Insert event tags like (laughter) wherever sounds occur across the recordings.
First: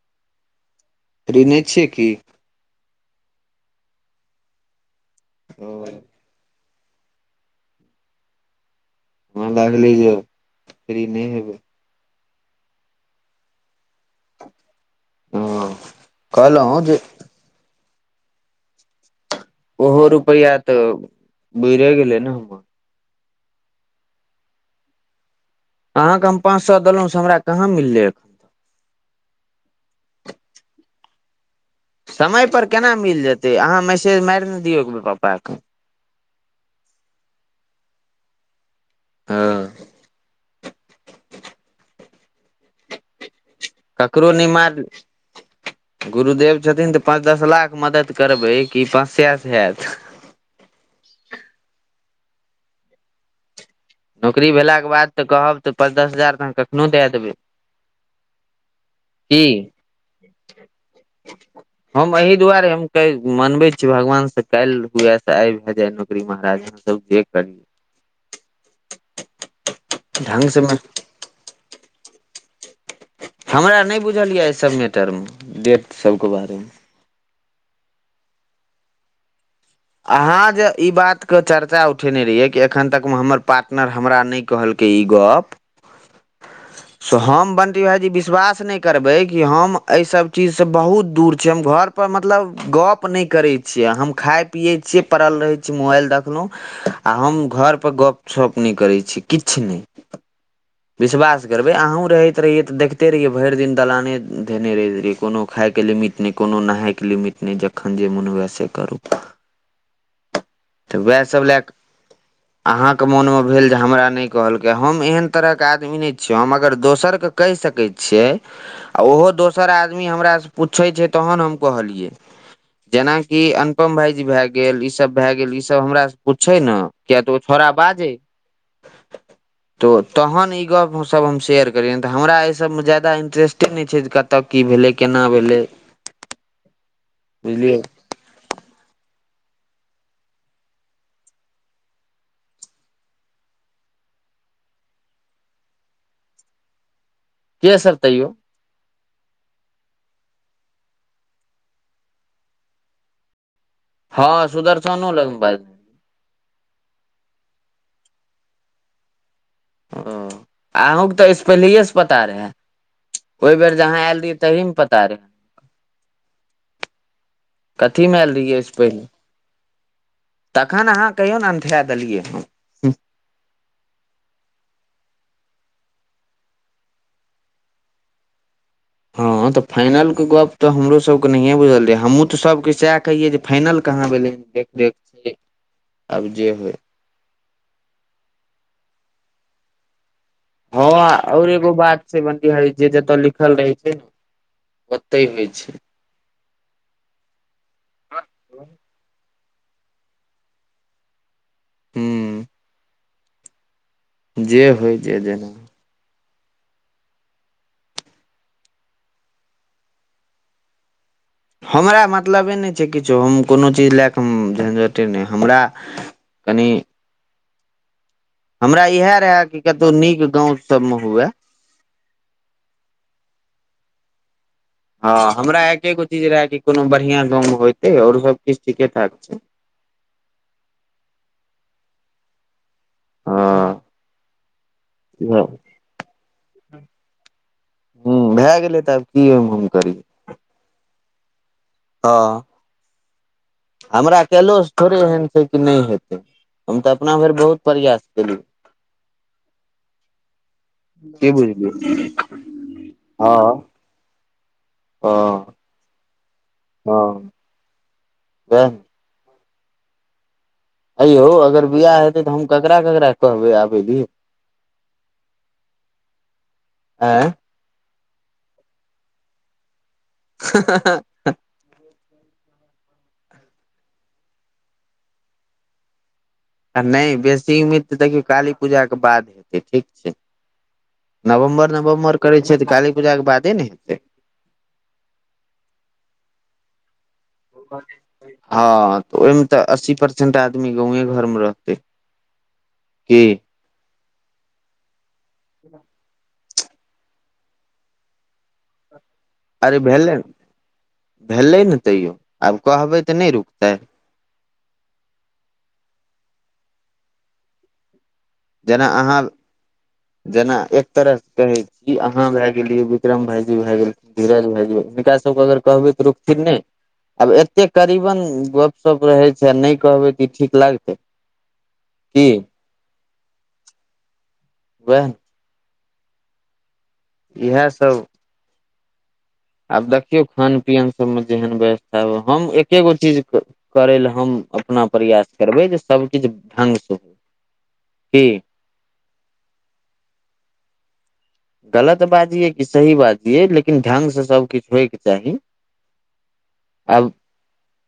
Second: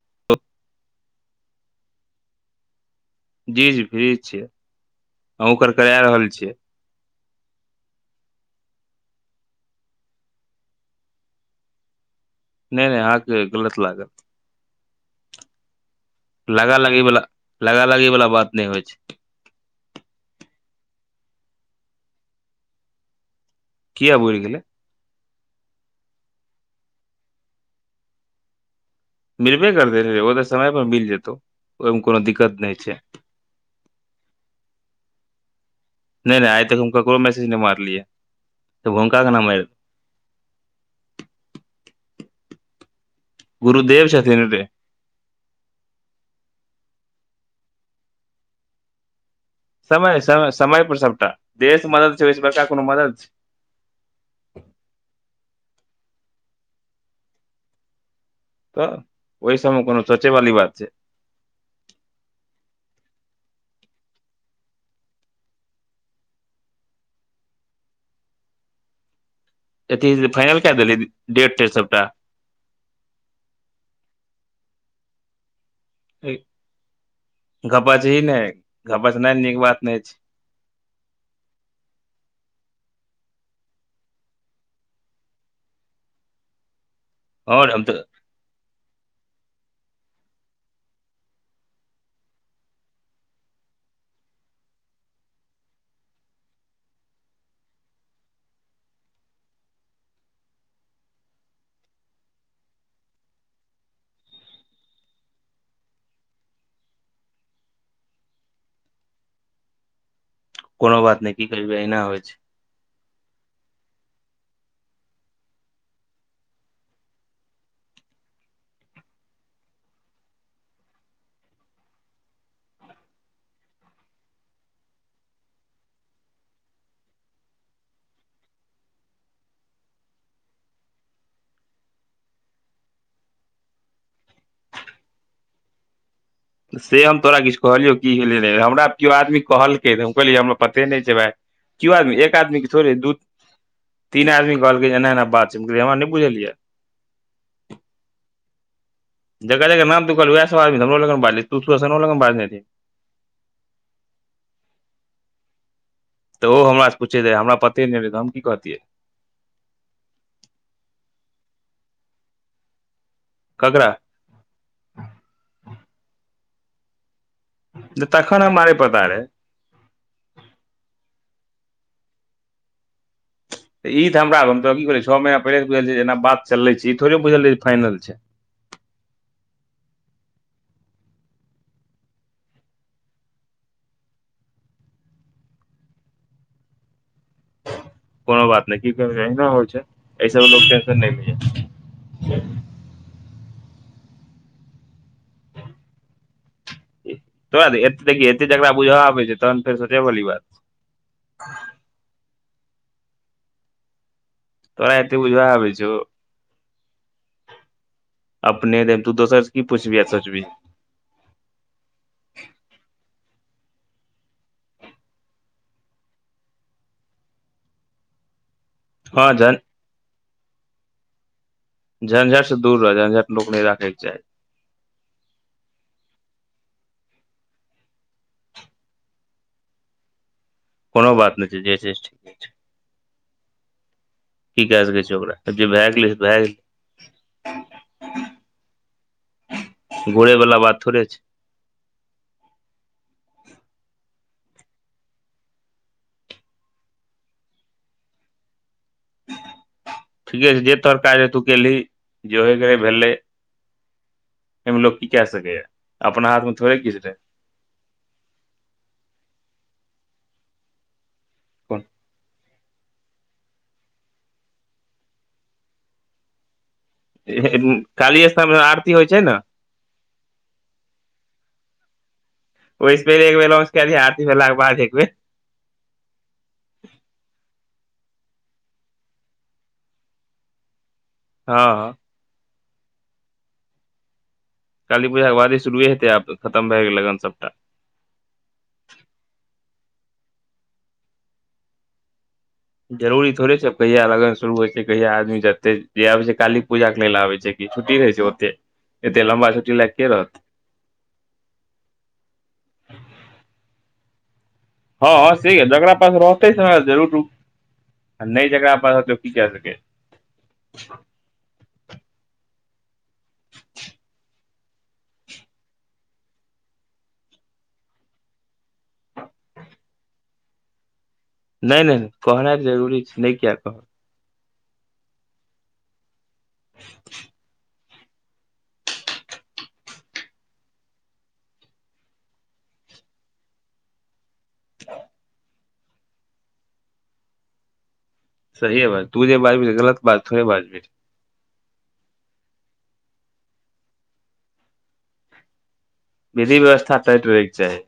(unintelligible) Free नहि छियै कि जी जी फ्री छिय आहू ओ कर करा रहल छियै वाँ लागले जे फ्री नहि हेबै नहि नहि अहाके गलत लागल हँ लगा कहलहुँ जे लगी बला लग लगी वला बात नहि होइ छै ओहो रुपैआ तऽ बुइरे गेले ने किया बुइर गेलै अहाँके हम पाँच सए देलहुँ से हमरा कहाँ मिललैक मिलबे करतय रे ओ तऽ समय पर मिल जेतौ ओहिमे कोनो समय दिक्कत पर नहि केना छै मिल जेतै अहाँ मैसेज मारि नऽ दियौ एक बेर पप्पाक नहि नहि आइ तक हम ककरो मैसज नहि मारलियै तऽ हुनका केना मारि हँ गुरुदेव ककरो नहि छथिन रे मारल गुरुदेव छथिन तऽ पाँच दस लाख मदद करबै कि पाँच सए सऽ हेत से समय समय पर सबटा देह सऽ मदद छै ओहिस बड़का कोनो मदद छै नौकरी भेलाके बाद तऽ कहब तऽ पाँच दस हजार तऽ अहाँ कखनो दए देबै तऽ ओहि की सब मे कोनो सोचय वाली बात छै (unintelligible) हम एहि दुआरे हम मनबै छी भगवान से काल्हि हुए तऽ आइ भए जाय नौकरी महाराज तब जे करि अथी ढंग फाइनल से कए देली डेट तेट सबटा हमरा नहि बुझल यऽ एहि सब मैटरमे डेट सबके बारेमे घबच ही नहि घबच नहि नीक बात नहि अहाँ जे ई बातके चर्चा उठेने रहियए कि एखन तकमे हमर पार्टनर हमरा नहि कहलकै ई गऽप सो छै हम आओर बन्टी तऽ भायजी विश्वास नहि करबै कि हम एहि सब चीजसँ बहुत दूर छी हम घर पर मतलब गप नहि करै छी छियै हम खाइ पियै छियै पड़ल रहै छी मोबाइल देखलहुँ आ हम घर पर गपशप नहि करै छिये किछ नहि विश्वास करबै अहूँ रहैत रहियै तऽ देखिते रहियै भरि दिन दलाने धने रहैत रहियै कोनो खायके लए मिट् अपने कोनो नहाायके लिमिट नहि जखन जे मोन हुए से करू तऽ कोनो उएह बात नहि सभ की लए करबै एहिना कऽ होइ छै अहाँके मोनमे भेल जे हमरा नहि कहलकै हम एहन तरहक आदमी नहि छियौ हम अगर दोसरके कहि सकै छियै आ ओहो दोसर आदमी हमरासँ पूछैत छै तहन हम कहलियै जेनाकि अनुपम भाईजी भए गेल ई सब भए गेल ई सब हमरा पूछे नऽ किया तऽ ओ छौड़ा बाजे तऽ तहन ई गप्प हमसभ हम शेयर करियनि तऽ हमरा एहिसभमे ज्यादा इंटरेस्टे नहि छै जे कत कतऽ की भेलै केना भेलै से हम तोरा किछु बुझलियै कहलियौ की भेलै हमरा केओ आदमी कहलकै तऽ कहलियै हमरा पते नहि छै भााय कओ आदमी एक आदमी के थोड़े दू तीन आदमी कहलक जे एना बात छै हमरा नहि बुझलिये के सब तैयो जकर जकर नाम तू कहलह उहेय सब आदमी तऽ हमरो लग बाजले तू तऽ सुदर्शन लऽ बाजने रहै हँ सुदर्शन न लगन ब तऽ ओ हमासँ पूछे रह हमरा पते नहि रहै तऽ हम की कहतियै ओ अहूँके तऽ ए सऽ पलए से पता रहे है ओहि बेर जब ककरा आहाँ आयल रहिय तही मे पता रहै कथीमे आयल तखन रहियै हमरा ओहिसँ नहि पता पहिले रहै तखन अहाँ कहियौ ने अंढाय देलियै हम त ई त हमरा छ महिना पहिे बुझ जेना बात चले छै ई थोड़े बुझल फाइनल छै हँ तऽ फाइनलके गप्प तऽ हमरोसभके नहिए बुझल रहै हमहूँ तऽ सभके सएह कहियै जे फाइनल कहाँ भेलैन देख देख छी आब जे होइ कोनो बात नहि की कह अना होइ छै एहिऐस लोक हँ टेंशन नहि म छै आओर एगो बात छै बंटी भाइजी जे जतय लिखल रहे छै ने ओते होइ छै तोरा की देख एत जकरा बुझा आबै छै तहन फेर सचे बी बात हू जे तोरा होइ ऐते जे बुझय जेना आबे छो अपने त तू दोसर सऽ की पुछबी आ सोचबी हमरा मतलबे नहि छै किछो हम कोनो चीज लए कऽ हम झञझटे नहि हमरा कनी हमरा इएहे हँ रहे झन कि कतौ नीक गांव सब में हुए झ्झट से दूर रह झंझट लोक नहि राखैके चाही हँ हमरा एके गो चीज रहय कि कोनो बढ़िियां गाँव मे होते आओरो सबकीछु ठीके ठाक छै कोनो बात नहि छै जे छै ठीक छै हँ की कऽ सकै छि ओकरा जे भए गेलै भए गेलै हू भए गेलै तऽ आब की ओहिमे हम करिए घूरे वला बात थोड़े छै ह हमरा केलो से थोड़े एहन छै कि नहि हेतै हम तऽ अपना भरि बहुत प्रयास केलिए ठीके छै जे तोहर काज रहे तू कलही जे होे गेलै भेलै हँ एहिमे लोकोग की हँ क सकै ह अपना हाथ में थोड़े किछु छैय उहाय नऽ एयौ अगर बिियाह हेतै तऽ हम ककरा ककरा कहब आबे नऽ यो (unintelligible) काली स्थान मे आरती होय छैय नऽ हँ-हँ-हँ ओहि से पहिले एक बेर एनाउंस कय दैही आरती भेलाके बाद एक बेर आ नहि बेसी उम्मीद तऽ देखियौ काली पूजाके बाद हेतै ठीक छै हँ नवम्बर हँ नवम्बर करै छैय तऽ काली पूजाके बादे नऽ हेतै काली पूजाके बादे शुरुए हेतै आब तऽ खतम भए गेलै लगन सबटा हँ तऽ ओहिमे तऽ अस्सी परसेंट आदमी गाँवें घर मे रहतै की जरूरी थोड़े छैय कहिया लगन शुरू हेतइ कहिया आदमी जेतय जे आबै छैय काली पूजा के लेल आबै छैय कि छुट्टी रहै छैय ओते एते लम्बा छुट्टी अरे लए के भेलै रहतै भेलै ने तैयो आब कहबै तऽ नहि रुकतै हँँ हँ से किये जकरा पास रहतै समय तकरा जरूर आ नहि जकरा जेना पास रहतै अहाँ ओ की कए सकै जेना एक तरह से कहै ई अहाँ भऽ गेलियै इ बिक्रम भाईजी भऽ गेल धीरज भाईजी हिनका सभके अगर कहबय तऽ रुकथिन नहि आब एते करीबन गपशप रहै छैय आ नहि कहबै तऽ ई ठीक लागतै नहि नहि की कहनाय तऽ जरूरी छैय नहि किये कहबय वैह नऽ इहे सब आब देखियौ खान पियन सब मे जेहन व्यवस्था होय हम एके गो चीज कऽ करै लय हम अपना प्रयास करबै जे सब चीज ढंग से होय की सहीये बात तू जे बाजबिही गलत बात थोड़े बाजबही गलत बाजियै कि सही बाजियै लेकिन ढंग सऽ सभ किछु होयके चाही विधि व्यवस्था आब टाइट रहैके चाही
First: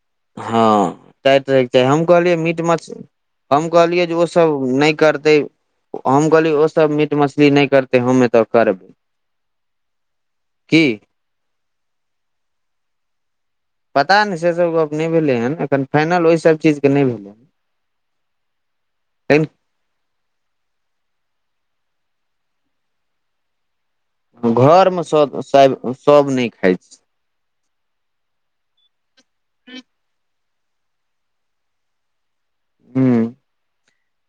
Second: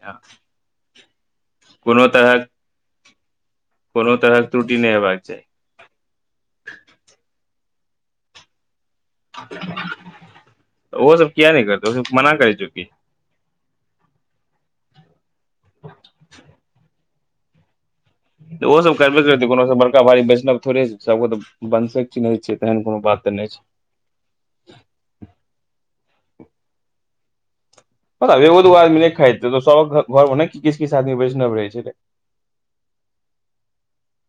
हँ टाइट रहैके चाही हम कोनो कहलियै तरहक मीट मछली हम कहलियै कोनो जे ओ तरहक सब त्रुटि नहि हेबाक करतै चाही हम कहलियै ओ सब मीट मछली नहि करतै हम एतऽ करबै की ओहो सब किये नहि करतै ओ सब मना करै छौ की पता नहि से सब गप नहि भेलै हें एखन फाइनल ओहिसभ चीजके नहि भेलै हें तऽ ओहो सब करबे करतै कोनो ओ सब बड़का भारी वैष्णव तोड़े सबके तऽ वंशे के चिन्है छियै तेहन कोनो बात ते नहि छैय घर मऽ सब शायद सब नहि खाय छैय आब एगो दूगो आदमी नहि खाइत हेतै तऽ सबहक घ घर मे नहि किछ किछ आदमी वैष्णव रहैय छैय हुँ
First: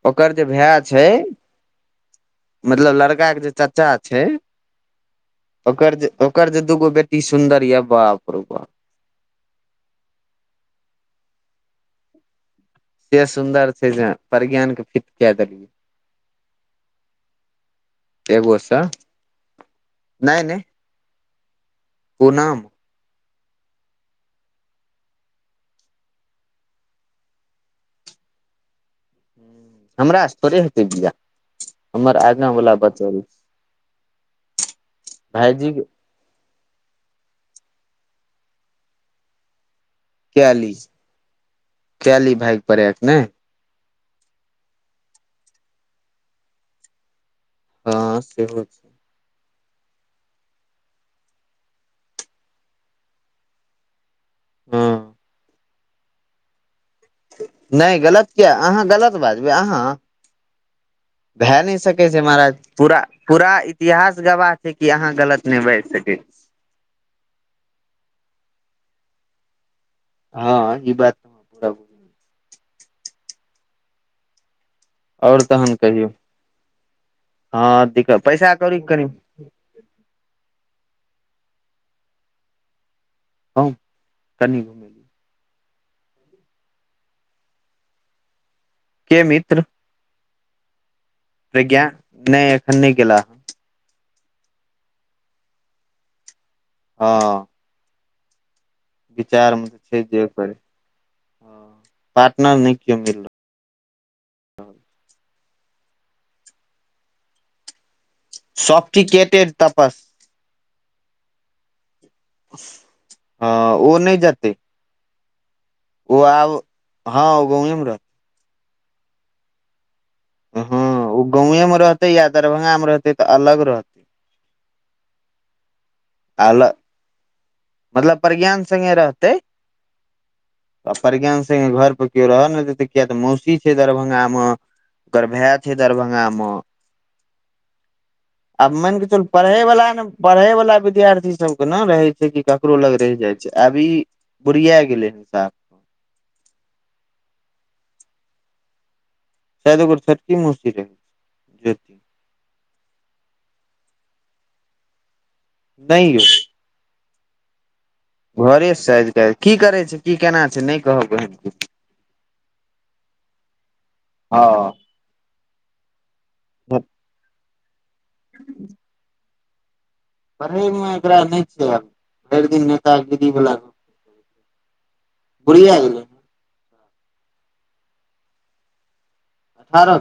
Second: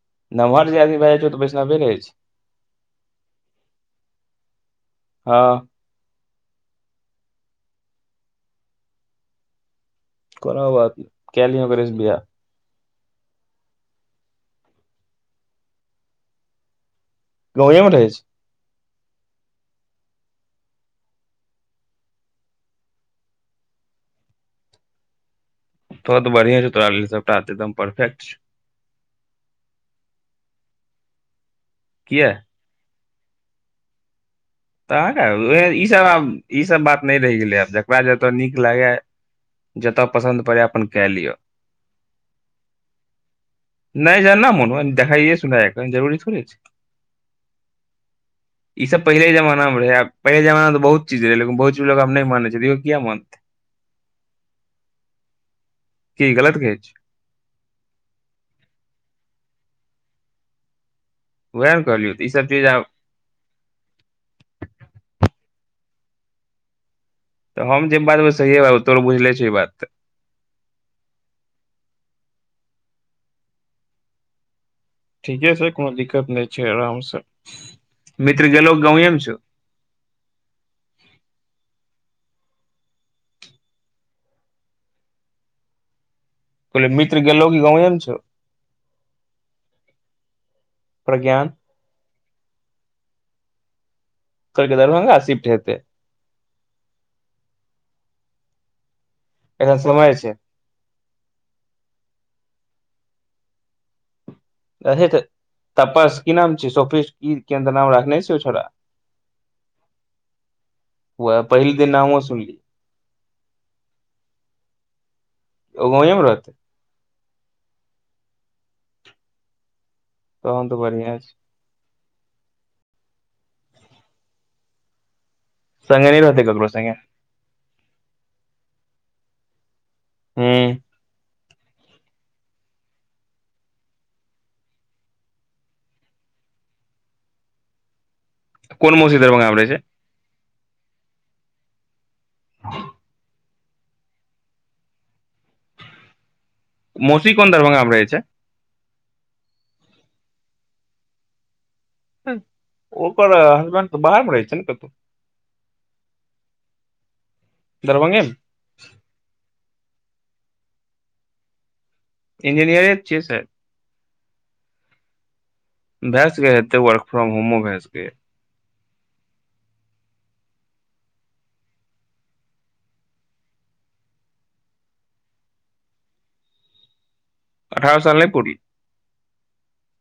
ओकर जे नमहर भााय आदमी भए जाइ छैय छौ तऽ वैष्णवे रहै छै मतलब लड़का के जे चाचा छैय हँ ओकर ओकर जे दूगो बेटी सुन्दर यऽ बाप रौ बाप कोनो बात नहि कय लिहें ओकरे सऽ वियाह ऐते सुन्दर छैय जे प्रज्ञान के फिट कय देलियै गाँवे मे रहै छैय एगो से नहि नहि पूना तोरो तऽ बढ़िये छौ तोरा लेल सबटा तऽ एकदम परफेक्ट हमरा सऽ थोड़े हेतै बियाह हमर किया आगाँ वला बचल तऽ हौ भायजी फेर ई सब आब ई सब बात नहि रहि गेलै आब जकरा जतय नीक लागय जतय पसंद पड़य कैली अपन कय लियऽ कैली भायग पड़ैक ने नहि जेना मन होइन देखाइये सुनाय एखन जरूरी थोड़े छैय हँ सेहो छैय ई सब पहले जमाना रहै पहिल जमाना मे तऽ बहुत चीज रहैय लेकिन बहुत चीज मे आब लोक नहि मानै छैय तऽ इहो किये मानतै हँ की गलत कहे छियै ने गलत किया अहाँ गलत बाजबै अहाँ भाए ने उएह सके कहलियौ छै तऽ ई सब महाराज चीज आब पूरा पूरा इ इतिहास गवाह छै कि अहाँ गलत ने बाज सकै तऽ हम जे बाजबै सहीए तोहर बुझले छैय ई बात हाँ ई बात पूरा आओर ठीके छै तहन कोनो कहियौ दिक्कत नय छै आराम से हँ दिक्कत मित्र पैसा गेलो कौड़ी कनि गांवें में छौ (unintelligible) कहतियो मित्र गेलो की गांवे में छौ के मित्र प्रज्ञान प्रग्यान ने एखन ने गेला कहलके दरभंगा सिफ्ट हेतै हाँ विचार में एखन छै समय जे करे पार्टनर ने केओ मिल रहल छै कहेत तपस की नाम छी शॉप की किदेन तऽ नाम रखने छै ओ छौड़ा शॉप की केटेत तपस वएह पहिल दिन नामो सुनली हाँ उ ने जते गाँवे ओ मे आब रहतै हाँ ओ गाँवेमे रहते तहन तऽ हाँ बढ़िया उ छै गाँवएमें रहतै या दरभंगामें रहतै तऽ अलग रहतै संग ने रहते अल ककरो संगे मतलब प्रज्ञान संगे रहते हूँ अफ प्रज्ञान संगें घर पर केओ रहऽ ने दे ते किया तऽ मौसी छै दरभंगा मऽ ओकर भैय छैय दरभंगा मऽ आब मान कोन केे मौसी चलू दरभंगा परेह मे रहै छै वाला नऽ परेह वाला विद्यार्थी सब केना रहे छै कि ककरो लग रेह जायत छै आब ई बुरिया गेलै हन साफ मौसी कोन दरभंगा में रहै छैय। साद ओकर छोटकी मौसी छै। हाँ ओकर हसबैंड तऽ बाहर में रहै छैय नऽ कतौ। नहि यौ दरभंगे में घरे साइज के की करै छै की केना छै ने कहब ओहांँ के इंजीनियर तऽ छियै शायद। हँ भाएसके हेते वर्क फ्रॉम होमो भाए सके या हूंँ हूँ हूं पढ़े मे एकरा ने छ भेरदिन नेता गिरी वला बढ़िया गले अठारह साल ने पुर आरह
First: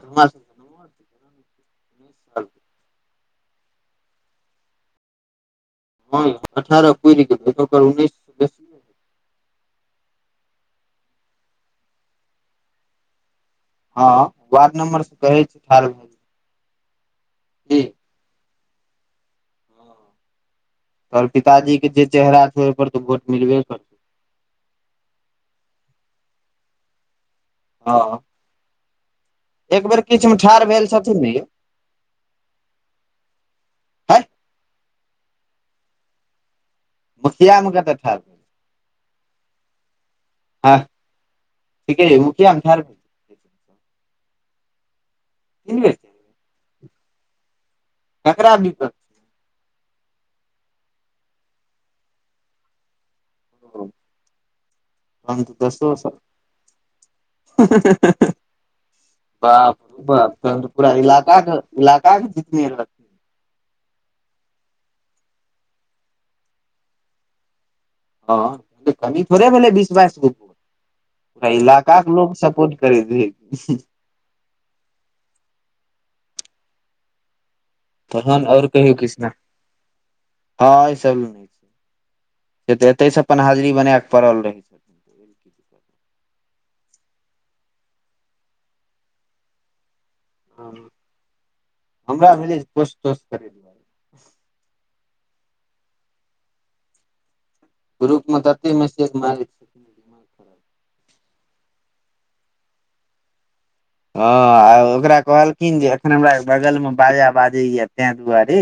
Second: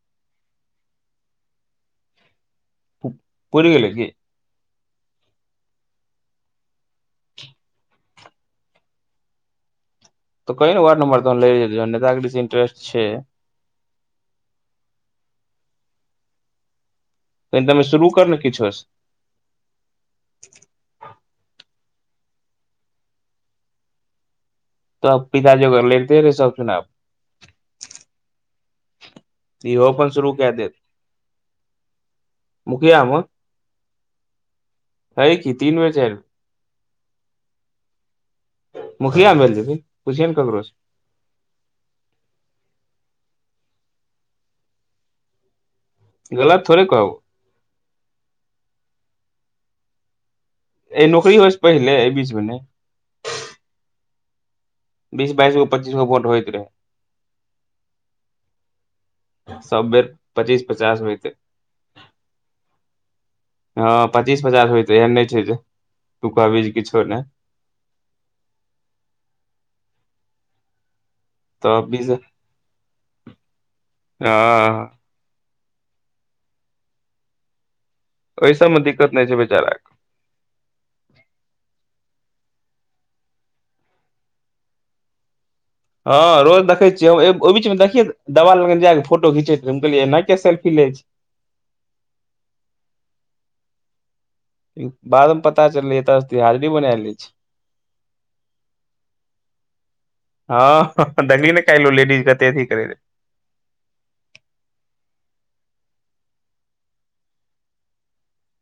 र्ज कर (inaudible) कल पुर गेलैकी हाँ यों अठारह पुर गेलै ओकर उन्नैस। सँ बेसी त कहेन वार्ड नंबर तानलै या जे नेतागिरी से इंटरेस्ट छै हाँ वार्ड नम्बर से कहे छै ठार भेलिये तेनटा मे शुरू कर ने किछौ से तौहर पिताजी के जे चेहरा छै ओहि पर तऽ वोट मिलबे करतै तब पिताजी (unintelligible) ओग लेै रैस सुनाब हँ एक इहो बेर अपन बीच शुरू मे कए ठाढ़ देत भेल छथिन ने मुखिया मे है हेय की तीन बेर चार बेर मुखिया मे कत्ते ठार मुखिया बेन छथिन पुछिया न ककरो से हँ ठीके ए मुखिया मे ह (unintelligible) गलत थोेड़े कहबो ककरा दिकत' ए नौकरी होइ छै पहिले एहि बीचमे नहि ह (unintelligible) बीस बइस गो पचीस गो भोट होइत रहै। ह (unintelligible) बाप सब रे बेर बाप पच्चीस पूरा पचास होयते इलाका इलाका के जितने हँ पचीस पचास होय त एहन नहि छै तु कहबीज किछो नहि हँ कमी थोड़े भेलै बीस बाइसगो ये तऽ इलाकाक बीस के लोकोग सपोर्ट करैत रह हँ तहन ओहि आओर सबमे कहियौ दिक्कत नहि कृष्ण छै बेचारा हँ ई सब ल ते एते से अपन हाजरी बना के पड़ल रहे छै हँ रोज देखै छियै ओहि बीच मे देखिय देवाल लग जाय क फोटो घिचैतियै सेेल्फी ले छै हमरा भेलै (unintelligible) कछ तो कर बाद मे पता चललै एतऽ हाजरी बनाले छै। ग्रुप मे ततेक मैसेज मार। ज हँ दी नहि खल लेडीजकेते कर रह हँ आ ओकरा कहलखिन जे एखन हमरा बगलमे बाजा बाजैया तेहि दुआरे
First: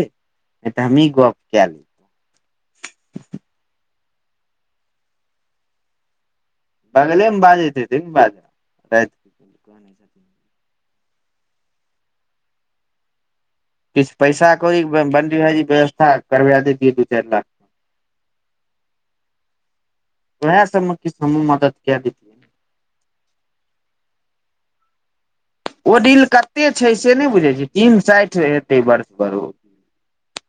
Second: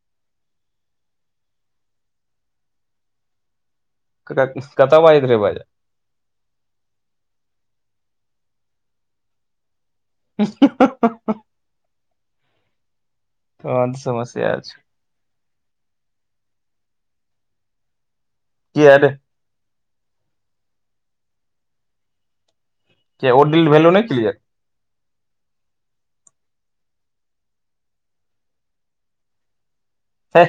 तऽ हमी गप कय ली कते बाजैत रहे बाजा बगलेमे बाजैत बाजति कहनाै सा (unintelligible) तहन तऽ किछु पैसा समस्या छै कोरी बनटी भाईजी व्यवस्था करबे दतिया दू चारि लाख किआ रे ओएह सबमे किछु हमू मदद के दतिये कि ओ डिल बैल्यू नय कि ओ डील कते छै से नय बुझै छैतीन साठि हतै बढ़ से बढ़ ऊ हें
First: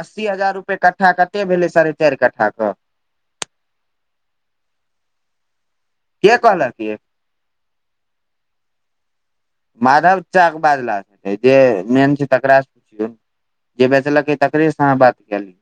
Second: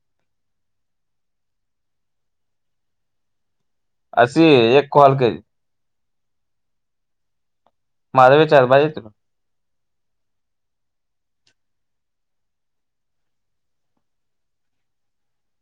अस्सी हजार रुपए कट्ठा कते भेलै साढ़े चारि कट्ठाे क असी एक कहल के के कहल ये (unintelligible) विचार बाजीत माधव चाक के बाजला से जे मेन छै तकास से पुछू जे बेचलके तकरे से अहाँ बात क ली